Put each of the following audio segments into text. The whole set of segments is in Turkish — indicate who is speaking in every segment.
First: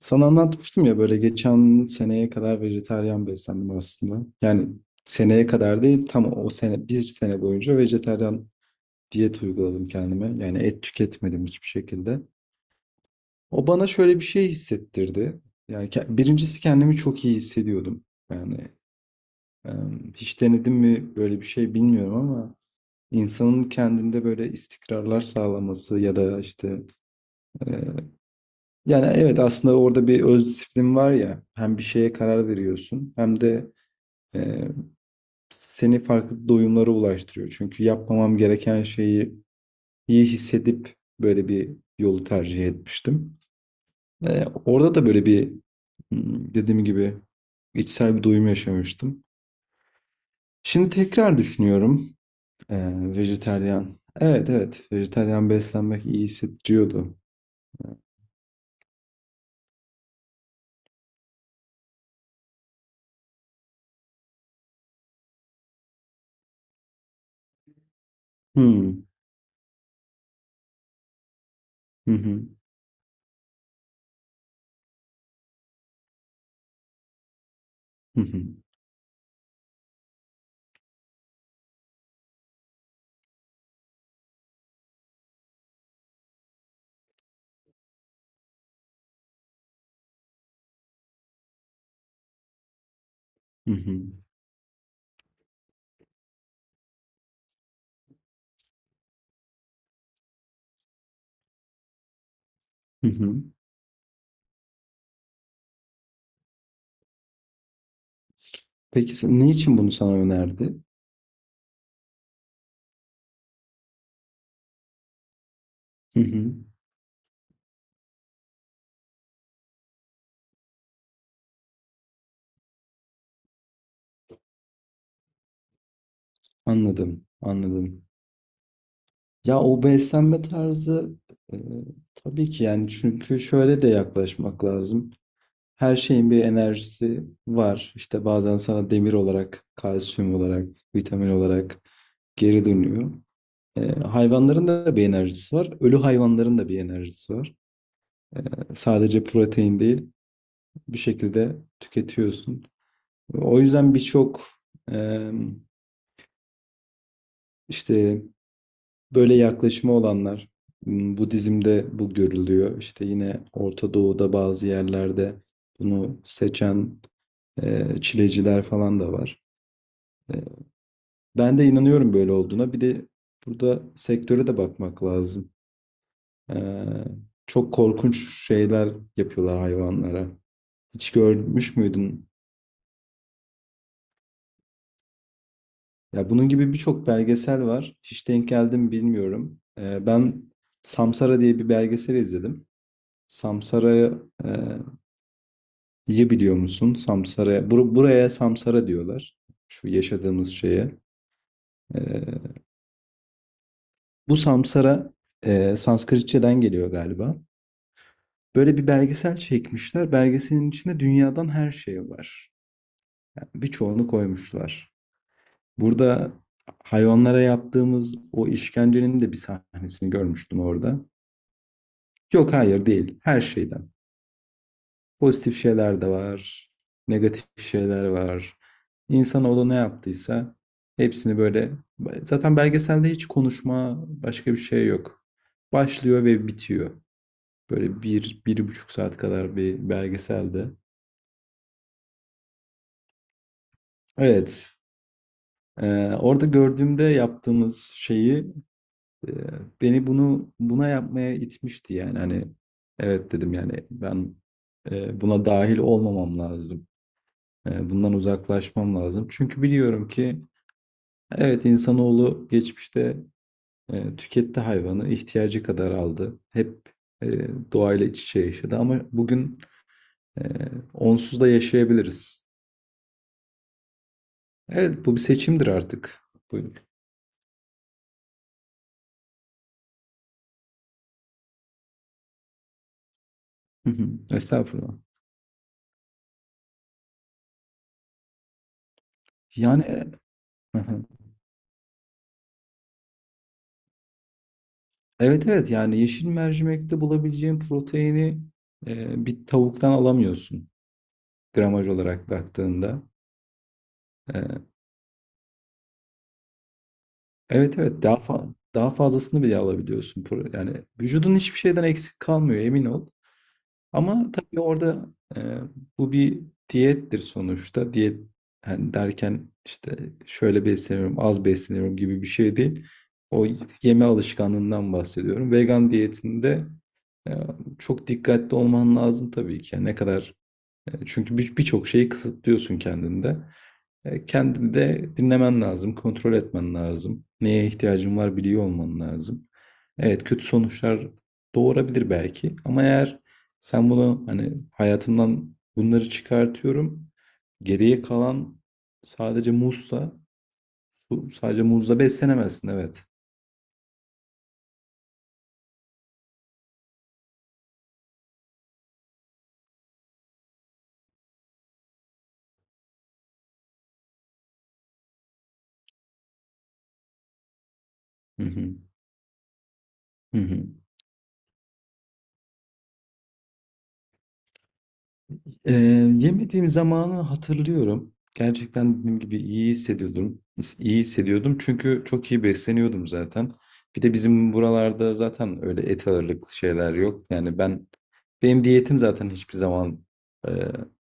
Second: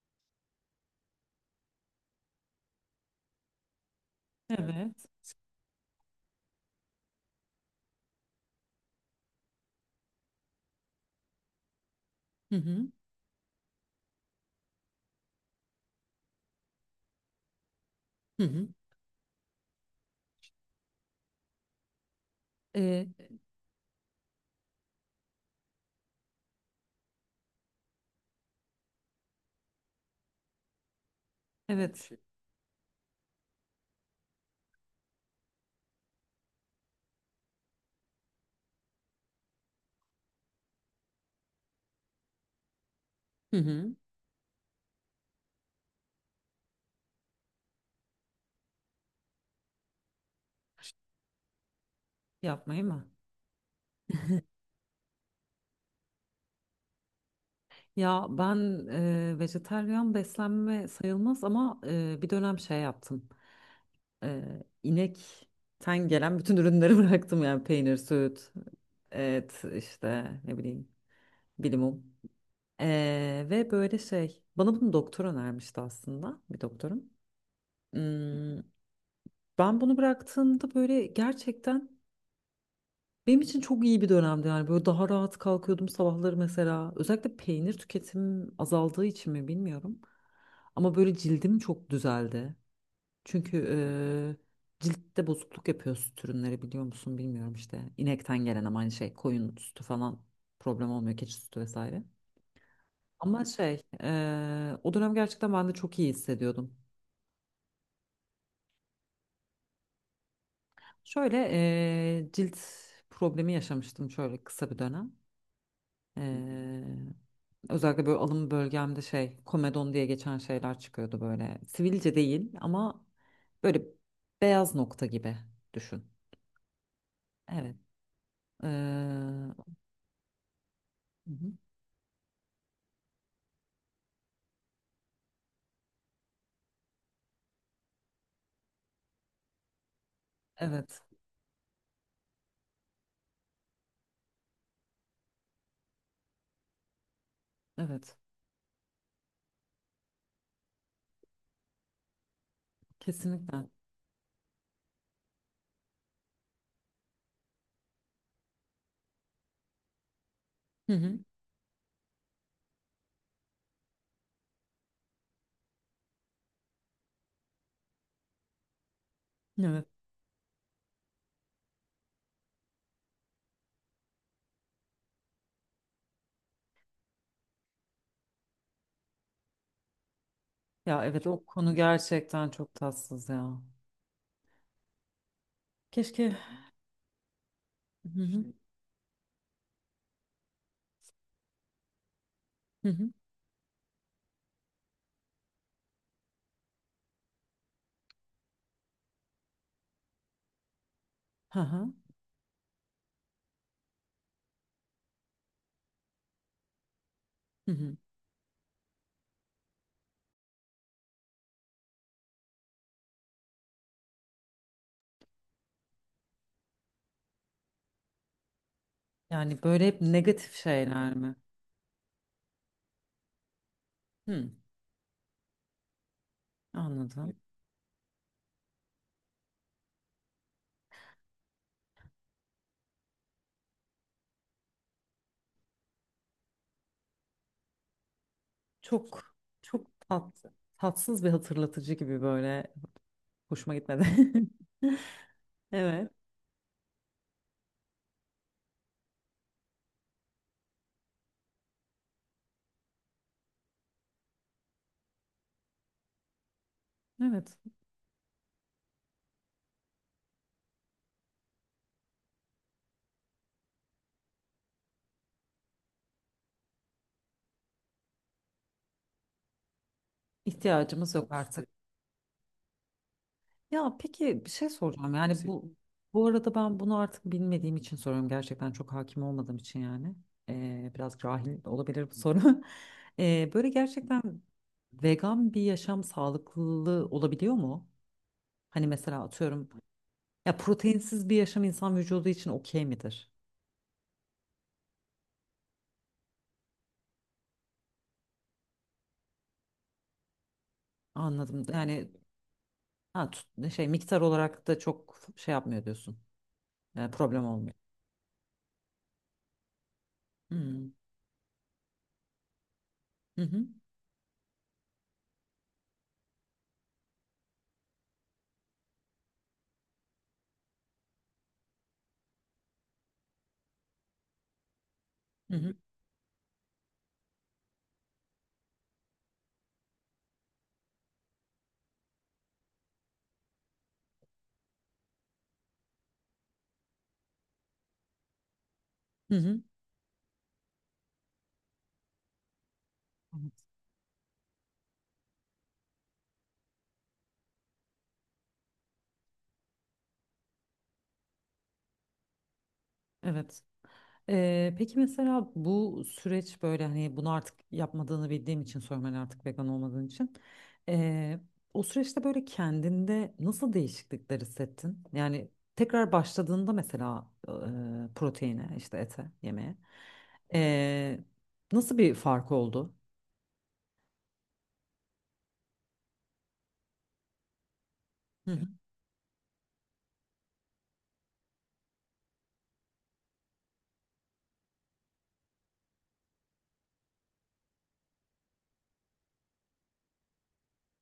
Speaker 1: Sana anlatmıştım ya böyle geçen seneye kadar vejetaryen beslendim aslında. Yani
Speaker 2: Evet.
Speaker 1: seneye kadar değil, tam o sene bir sene boyunca vejetaryen diyet uyguladım kendime. Yani et tüketmedim hiçbir şekilde.
Speaker 2: Hı hı.
Speaker 1: O bana şöyle bir şey hissettirdi. Yani birincisi kendimi çok iyi hissediyordum.
Speaker 2: Hı
Speaker 1: Yani
Speaker 2: hı.
Speaker 1: hiç denedim mi böyle bir şey bilmiyorum ama
Speaker 2: Ee,
Speaker 1: insanın kendinde böyle istikrarlar sağlaması ya da işte. Yani evet, aslında orada bir öz disiplin var ya, hem bir
Speaker 2: evet.
Speaker 1: şeye
Speaker 2: Şey.
Speaker 1: karar veriyorsun hem de e, seni farklı doyumlara ulaştırıyor. Çünkü yapmamam gereken şeyi iyi hissedip böyle bir yolu tercih etmiştim.
Speaker 2: Hı hı.
Speaker 1: Orada da böyle bir dediğim gibi içsel bir doyum yaşamıştım. Şimdi tekrar düşünüyorum e,
Speaker 2: Yapmayı mı?
Speaker 1: vejetaryen. Evet evet, vejetaryen beslenmek iyi hissettiriyordu.
Speaker 2: Ya ben vejetaryen beslenme sayılmaz ama bir dönem şey yaptım. İnekten gelen bütün ürünleri bıraktım yani peynir, süt,
Speaker 1: Hmm.
Speaker 2: et işte ne bileyim
Speaker 1: Hı
Speaker 2: bilimum.
Speaker 1: hı.
Speaker 2: Ve böyle şey bana bunu doktor önermişti aslında bir doktorum.
Speaker 1: Hı hı.
Speaker 2: Hmm, ben bunu bıraktığımda böyle gerçekten benim için çok iyi bir dönemdi yani böyle daha rahat kalkıyordum sabahları mesela. Özellikle peynir tüketimim azaldığı için mi bilmiyorum. Ama böyle cildim çok düzeldi. Çünkü
Speaker 1: Hı hı.
Speaker 2: ciltte bozukluk yapıyor süt ürünleri biliyor musun bilmiyorum işte. İnekten gelen ama aynı şey koyun sütü falan problem olmuyor keçi sütü vesaire.
Speaker 1: Hı hı.
Speaker 2: Ama şey o dönem gerçekten ben de çok iyi hissediyordum.
Speaker 1: Peki ne için bunu sana önerdi?
Speaker 2: Şöyle cilt problemi yaşamıştım şöyle kısa bir dönem.
Speaker 1: Hı hı.
Speaker 2: Ee, özellikle böyle alım bölgemde şey komedon diye geçen şeyler çıkıyordu böyle. Sivilce değil ama böyle beyaz nokta gibi düşün.
Speaker 1: Anladım,
Speaker 2: Evet.
Speaker 1: anladım.
Speaker 2: Hı
Speaker 1: Ya o beslenme tarzı,
Speaker 2: hı.
Speaker 1: e, tabii ki, yani çünkü şöyle de yaklaşmak lazım. Her şeyin bir enerjisi var. İşte bazen sana demir olarak, kalsiyum olarak,
Speaker 2: Evet.
Speaker 1: vitamin olarak geri dönüyor. E, hayvanların da bir enerjisi var. Ölü hayvanların da bir enerjisi var.
Speaker 2: Evet.
Speaker 1: E, sadece protein değil, bir şekilde tüketiyorsun. O
Speaker 2: Kesinlikle.
Speaker 1: yüzden birçok e, işte böyle yaklaşımı olanlar,
Speaker 2: Hı hı.
Speaker 1: Budizm'de bu görülüyor. İşte yine Orta Doğu'da bazı yerlerde bunu seçen çileciler falan da var.
Speaker 2: Evet.
Speaker 1: E, ben de inanıyorum böyle olduğuna. Bir de burada sektöre de bakmak lazım. E, çok korkunç şeyler yapıyorlar hayvanlara.
Speaker 2: Ya
Speaker 1: Hiç
Speaker 2: evet o konu
Speaker 1: görmüş müydün?
Speaker 2: gerçekten çok tatsız ya.
Speaker 1: Ya
Speaker 2: Keşke.
Speaker 1: bunun gibi birçok belgesel var.
Speaker 2: Hı
Speaker 1: Hiç
Speaker 2: hı.
Speaker 1: denk geldim bilmiyorum. Ben Samsara diye bir belgesel izledim.
Speaker 2: Hı hı.
Speaker 1: Samsara'ya e, biliyor musun? Samsara. Buraya Samsara diyorlar. Şu yaşadığımız şeye.
Speaker 2: Hı hı.
Speaker 1: Ee, bu Samsara Sanskritçeden geliyor galiba.
Speaker 2: Hı hı.
Speaker 1: Böyle bir belgesel çekmişler. Belgeselin içinde dünyadan her şey var. Yani birçoğunu koymuşlar. Burada hayvanlara yaptığımız o işkencenin de bir
Speaker 2: Yani böyle hep
Speaker 1: sahnesini
Speaker 2: negatif
Speaker 1: görmüştüm orada.
Speaker 2: şeyler mi?
Speaker 1: Yok hayır, değil. Her şeyden.
Speaker 2: Hı.
Speaker 1: Pozitif şeyler de var.
Speaker 2: Anladım.
Speaker 1: Negatif şeyler var. İnsanoğlu ne yaptıysa hepsini böyle, zaten belgeselde hiç konuşma başka bir şey yok. Başlıyor ve bitiyor. Böyle bir, bir buçuk saat
Speaker 2: Çok
Speaker 1: kadar bir
Speaker 2: çok tat,
Speaker 1: belgeselde.
Speaker 2: tatsız bir hatırlatıcı gibi böyle hoşuma gitmedi.
Speaker 1: Evet.
Speaker 2: Evet.
Speaker 1: Orada gördüğümde yaptığımız şeyi e, beni buna yapmaya itmişti, yani hani evet dedim, yani ben buna dahil olmamam lazım.
Speaker 2: Evet.
Speaker 1: Bundan uzaklaşmam lazım. Çünkü biliyorum ki evet, insanoğlu geçmişte tüketti hayvanı, ihtiyacı kadar aldı. Hep e, doğayla iç içe yaşadı, ama bugün e,
Speaker 2: İhtiyacımız yok
Speaker 1: onsuz da
Speaker 2: artık.
Speaker 1: yaşayabiliriz.
Speaker 2: Ya peki bir şey
Speaker 1: Evet,
Speaker 2: soracağım.
Speaker 1: bu bir
Speaker 2: Yani
Speaker 1: seçimdir
Speaker 2: bu
Speaker 1: artık.
Speaker 2: bu arada
Speaker 1: Buyurun.
Speaker 2: ben bunu artık bilmediğim için soruyorum. Gerçekten çok hakim olmadığım için yani. Biraz cahil olabilir bu soru. Böyle
Speaker 1: Hı hı,
Speaker 2: gerçekten
Speaker 1: estağfurullah.
Speaker 2: vegan bir yaşam sağlıklı olabiliyor mu? Hani mesela atıyorum
Speaker 1: Yani
Speaker 2: ya
Speaker 1: hı hı.
Speaker 2: proteinsiz bir yaşam insan vücudu için okey midir?
Speaker 1: Evet evet, yani yeşil mercimekte bulabileceğin proteini bir tavuktan alamıyorsun
Speaker 2: Anladım.
Speaker 1: gramaj
Speaker 2: Yani
Speaker 1: olarak baktığında.
Speaker 2: şey miktar
Speaker 1: E,
Speaker 2: olarak da çok şey yapmıyor diyorsun. Yani problem olmuyor.
Speaker 1: evet evet, daha fazlasını bile alabiliyorsun. Yani
Speaker 2: Hmm.
Speaker 1: vücudun hiçbir şeyden eksik kalmıyor, emin ol.
Speaker 2: Hı hı,
Speaker 1: Ama tabii orada e, bu bir diyettir sonuçta. Diyet hani derken işte şöyle besleniyorum, az besleniyorum gibi bir şey değil. O yeme alışkanlığından bahsediyorum.
Speaker 2: hı hı,
Speaker 1: Vegan diyetinde e, çok dikkatli olman lazım tabii ki. Yani ne kadar çünkü birçok şeyi kısıtlıyorsun kendinde. E, kendini de dinlemen lazım, kontrol etmen lazım. Neye ihtiyacın var biliyor olman
Speaker 2: hı
Speaker 1: lazım.
Speaker 2: hı.
Speaker 1: Evet, kötü sonuçlar doğurabilir belki, ama eğer
Speaker 2: Evet.
Speaker 1: sen bunu hani hayatımdan bunları çıkartıyorum, geriye kalan sadece muzsa, sadece muzla beslenemezsin, evet.
Speaker 2: Evet. Peki mesela bu süreç böyle hani bunu artık yapmadığını bildiğim için sorayım hani artık vegan olmadığın için. Ee, o süreçte böyle kendinde nasıl değişiklikler hissettin? Yani tekrar başladığında mesela
Speaker 1: Hı
Speaker 2: proteine
Speaker 1: hı.
Speaker 2: işte ete yemeye
Speaker 1: Hı hı.
Speaker 2: ee, nasıl bir fark oldu?
Speaker 1: Ee, yemediğim zamanı hatırlıyorum.
Speaker 2: Hı hı.
Speaker 1: Gerçekten dediğim gibi iyi hissediyordum. İyi hissediyordum çünkü çok iyi besleniyordum zaten. Bir de bizim buralarda zaten öyle et ağırlıklı şeyler yok. Yani benim diyetim zaten hiçbir zaman e,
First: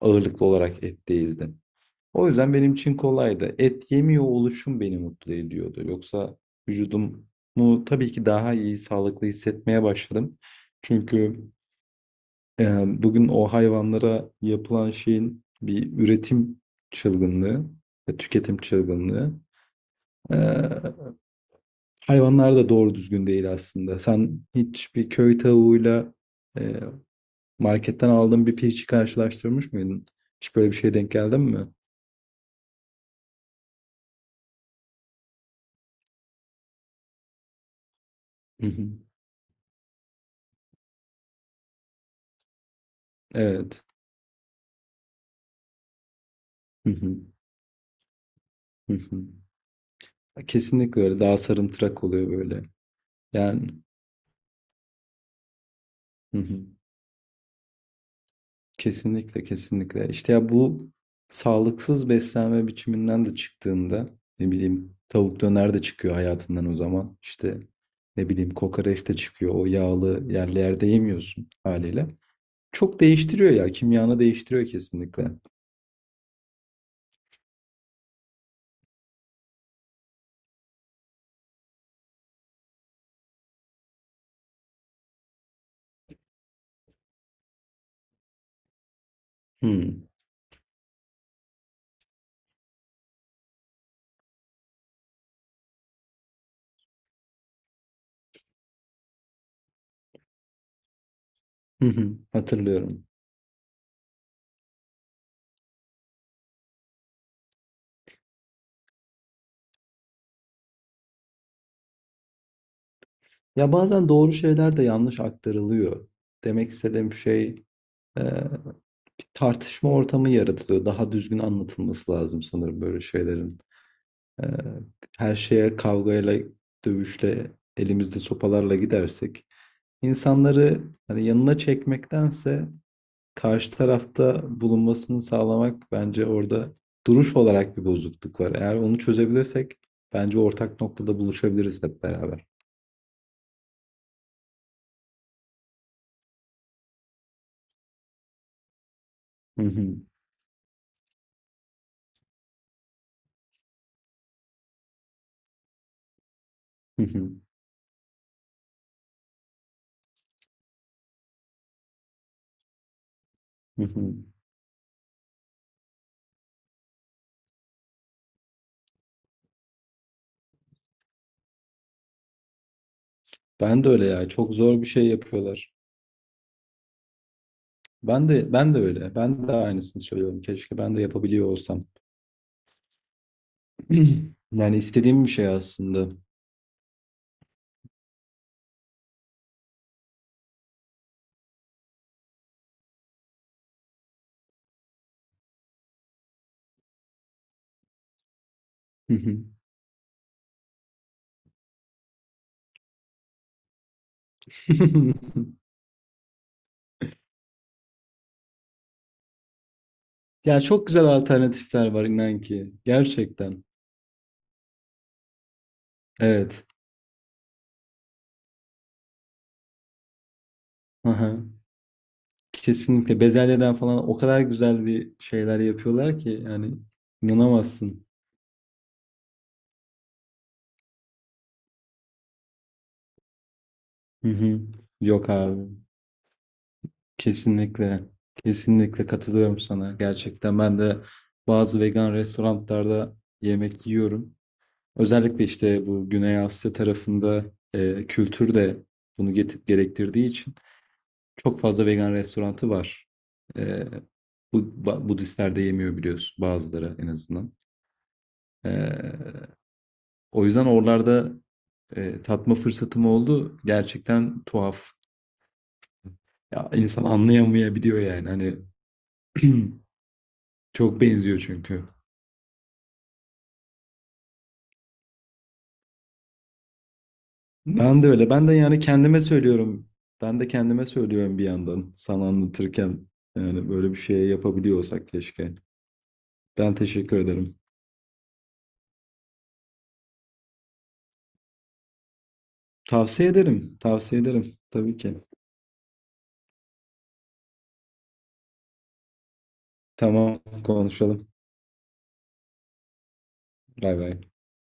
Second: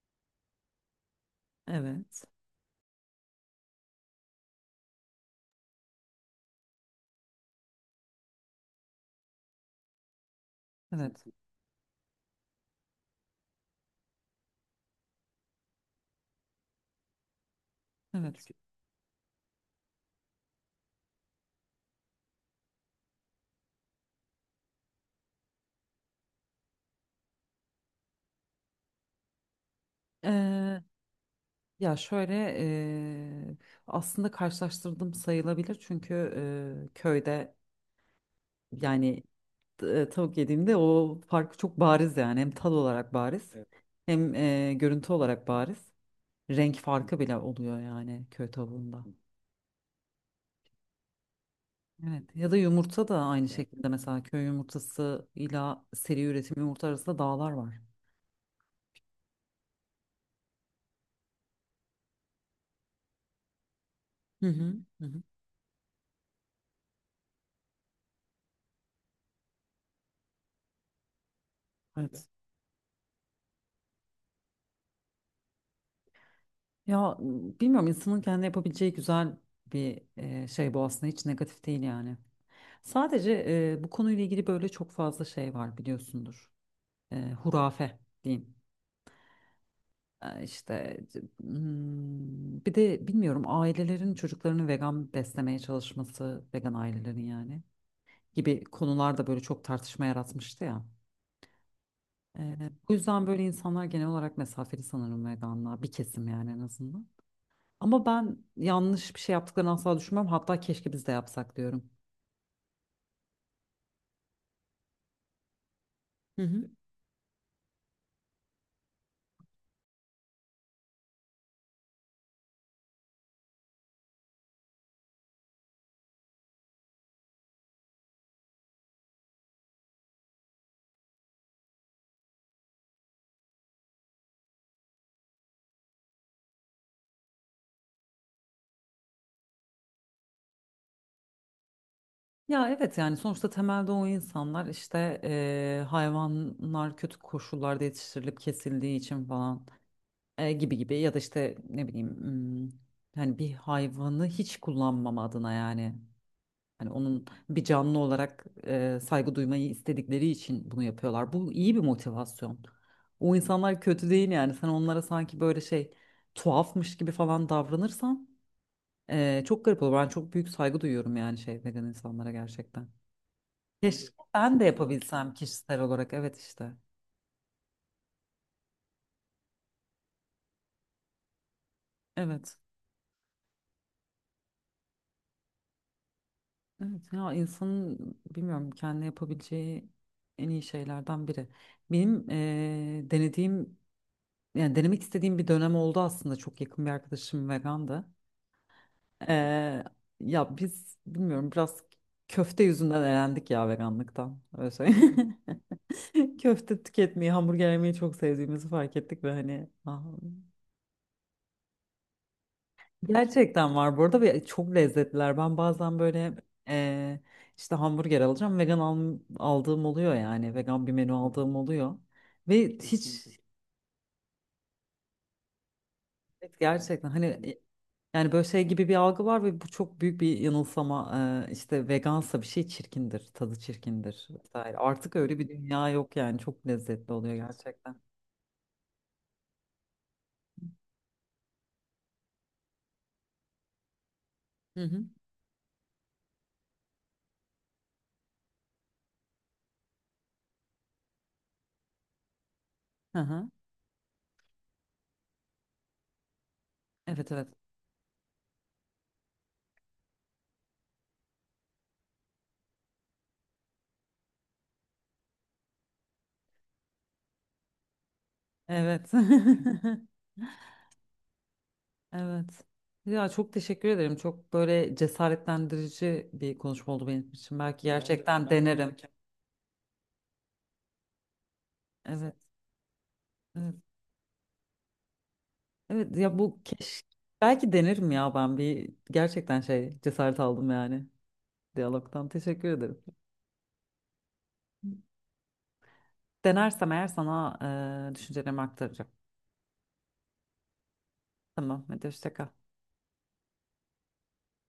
Speaker 1: ağırlıklı olarak et değildi.
Speaker 2: Evet.
Speaker 1: O yüzden benim için kolaydı. Et yemiyor oluşum beni mutlu ediyordu. Yoksa vücudumu tabii ki daha iyi, sağlıklı hissetmeye başladım.
Speaker 2: Evet.
Speaker 1: Çünkü e, bugün o hayvanlara yapılan şeyin bir üretim çılgınlığı ve tüketim çılgınlığı. E, hayvanlar da doğru düzgün değil aslında. Sen hiçbir köy tavuğuyla e, marketten aldığın bir pirinci karşılaştırmış mıydın? Hiç böyle bir
Speaker 2: Evet.
Speaker 1: şeye denk geldin mi?
Speaker 2: Ya şöyle aslında karşılaştırdım sayılabilir çünkü köyde
Speaker 1: Hı hı.
Speaker 2: yani tavuk yediğimde o farkı çok bariz yani hem tad olarak bariz. Evet,
Speaker 1: Evet.
Speaker 2: hem görüntü olarak bariz renk
Speaker 1: Hı hı.
Speaker 2: farkı bile oluyor yani köy
Speaker 1: Hı
Speaker 2: tavuğunda.
Speaker 1: hı. Kesinlikle öyle. Daha sarımtırak oluyor
Speaker 2: Evet, ya da
Speaker 1: böyle.
Speaker 2: yumurta da aynı evet
Speaker 1: Yani.
Speaker 2: şekilde mesela köy yumurtası ile seri
Speaker 1: Hı
Speaker 2: üretim
Speaker 1: hı.
Speaker 2: yumurta arasında dağlar var.
Speaker 1: Kesinlikle, kesinlikle. İşte ya bu sağlıksız beslenme biçiminden de çıktığında
Speaker 2: Hı
Speaker 1: ne
Speaker 2: hı.
Speaker 1: bileyim
Speaker 2: Hı hı.
Speaker 1: tavuk döner de çıkıyor hayatından o zaman. İşte ne bileyim kokoreç de çıkıyor. O yağlı yerlerde yemiyorsun haliyle.
Speaker 2: Evet.
Speaker 1: Çok değiştiriyor ya. Kimyanı değiştiriyor kesinlikle.
Speaker 2: Ya bilmiyorum insanın kendi yapabileceği güzel bir şey bu aslında hiç negatif değil yani. Sadece bu konuyla ilgili böyle çok fazla şey var biliyorsundur. Hurafe diyeyim.
Speaker 1: Hmm.
Speaker 2: İşte bir de bilmiyorum ailelerin çocuklarını vegan beslemeye çalışması, vegan ailelerin yani gibi konular da böyle çok tartışma yaratmıştı ya.
Speaker 1: Hı hı.
Speaker 2: E, bu
Speaker 1: Hatırlıyorum.
Speaker 2: yüzden böyle insanlar genel olarak mesafeli sanırım veganlığa bir kesim yani en azından. Ama ben yanlış bir şey yaptıklarını asla düşünmem. Hatta keşke biz de yapsak diyorum.
Speaker 1: Ya bazen doğru şeyler de yanlış aktarılıyor.
Speaker 2: Hı hı.
Speaker 1: Demek istediğim şey e, bir tartışma ortamı yaratılıyor. Daha düzgün anlatılması lazım sanırım böyle şeylerin. Ee, her şeye kavgayla, dövüşle, elimizde sopalarla gidersek insanları hani yanına çekmektense karşı tarafta bulunmasını sağlamak bence orada duruş olarak bir bozukluk var. Eğer onu çözebilirsek bence ortak noktada buluşabiliriz hep beraber.
Speaker 2: Ya evet yani sonuçta temelde o insanlar işte hayvanlar kötü koşullarda yetiştirilip kesildiği için
Speaker 1: Hı
Speaker 2: falan,
Speaker 1: hı,
Speaker 2: gibi gibi ya da işte ne bileyim, hani bir hayvanı hiç kullanmama adına yani hani
Speaker 1: hı
Speaker 2: onun
Speaker 1: hı,
Speaker 2: bir canlı olarak saygı duymayı istedikleri için bunu yapıyorlar. Bu iyi bir motivasyon. O insanlar
Speaker 1: hı
Speaker 2: kötü
Speaker 1: hı.
Speaker 2: değil yani sen onlara sanki böyle şey tuhafmış gibi falan davranırsan çok garip olur. Ben çok büyük saygı duyuyorum yani şey vegan insanlara gerçekten.
Speaker 1: Ben de öyle
Speaker 2: Keşke
Speaker 1: ya. Çok
Speaker 2: ben de
Speaker 1: zor bir şey
Speaker 2: yapabilsem
Speaker 1: yapıyorlar.
Speaker 2: kişisel olarak. Evet işte.
Speaker 1: Ben de öyle. Ben de aynısını söylüyorum. Keşke ben de yapabiliyor olsam.
Speaker 2: Evet.
Speaker 1: Yani istediğim bir şey aslında.
Speaker 2: Evet ya insanın bilmiyorum kendi yapabileceği en iyi şeylerden biri. Benim denediğim yani denemek istediğim bir dönem oldu aslında. Çok yakın bir arkadaşım vegandı. Eee, ya biz bilmiyorum biraz köfte yüzünden elendik ya veganlıktan. Öyle söyleyeyim. Köfte tüketmeyi, hamburger yemeyi çok sevdiğimizi fark ettik ve hani ah,
Speaker 1: Ya çok güzel alternatifler var, inan ki. Gerçekten.
Speaker 2: gerçekten var burada ve çok lezzetliler. Ben bazen böyle
Speaker 1: Evet.
Speaker 2: eee, işte hamburger alacağım. Aldığım oluyor yani. Vegan bir menü
Speaker 1: Aha.
Speaker 2: aldığım oluyor. Ve hiç
Speaker 1: Kesinlikle.
Speaker 2: kesinlikle.
Speaker 1: Bezelyeden falan o kadar güzel bir şeyler yapıyorlar ki,
Speaker 2: Evet,
Speaker 1: yani
Speaker 2: gerçekten hani
Speaker 1: inanamazsın.
Speaker 2: yani böyle şey gibi bir algı var ve bu çok büyük bir yanılsama. İşte vegansa bir şey çirkindir, tadı çirkindir
Speaker 1: Hı hı.
Speaker 2: vesaire. Artık
Speaker 1: Yok
Speaker 2: öyle bir
Speaker 1: abi.
Speaker 2: dünya yok yani. Çok lezzetli oluyor gerçekten.
Speaker 1: Kesinlikle. Kesinlikle katılıyorum sana. Gerçekten ben de bazı vegan restoranlarda yemek yiyorum.
Speaker 2: Hı hı.
Speaker 1: Özellikle işte bu Güney Asya tarafında kültür de bunu gerektirdiği için. Çok fazla vegan restoranı var.
Speaker 2: Hı hı.
Speaker 1: Ee, bu Budistler de yemiyor biliyorsun, bazıları en
Speaker 2: Evet, evet.
Speaker 1: azından. Ee, o yüzden oralarda tatma fırsatım oldu. Gerçekten tuhaf. Ya insan anlayamayabiliyor yani. Hani
Speaker 2: Evet.
Speaker 1: çok benziyor çünkü.
Speaker 2: Evet. Ya çok teşekkür ederim. Çok böyle cesaretlendirici bir konuşma oldu benim için. Belki rica ederim,
Speaker 1: Ben de öyle.
Speaker 2: gerçekten
Speaker 1: Ben
Speaker 2: ben
Speaker 1: de yani
Speaker 2: denerim.
Speaker 1: kendime söylüyorum. Ben de kendime söylüyorum bir yandan sana
Speaker 2: Evet.
Speaker 1: anlatırken. Yani
Speaker 2: Evet.
Speaker 1: böyle bir şey yapabiliyorsak keşke.
Speaker 2: Evet ya bu
Speaker 1: Ben
Speaker 2: keş,
Speaker 1: teşekkür ederim.
Speaker 2: belki denerim ya ben bir gerçekten şey cesaret aldım yani diyalogtan. Teşekkür ederim.
Speaker 1: Tavsiye ederim. Tavsiye ederim. Tabii ki.
Speaker 2: Denersem eğer sana düşüncelerimi aktaracağım.
Speaker 1: Tamam, konuşalım.
Speaker 2: Tamam. Hadi hoşça kal.
Speaker 1: Bay bay.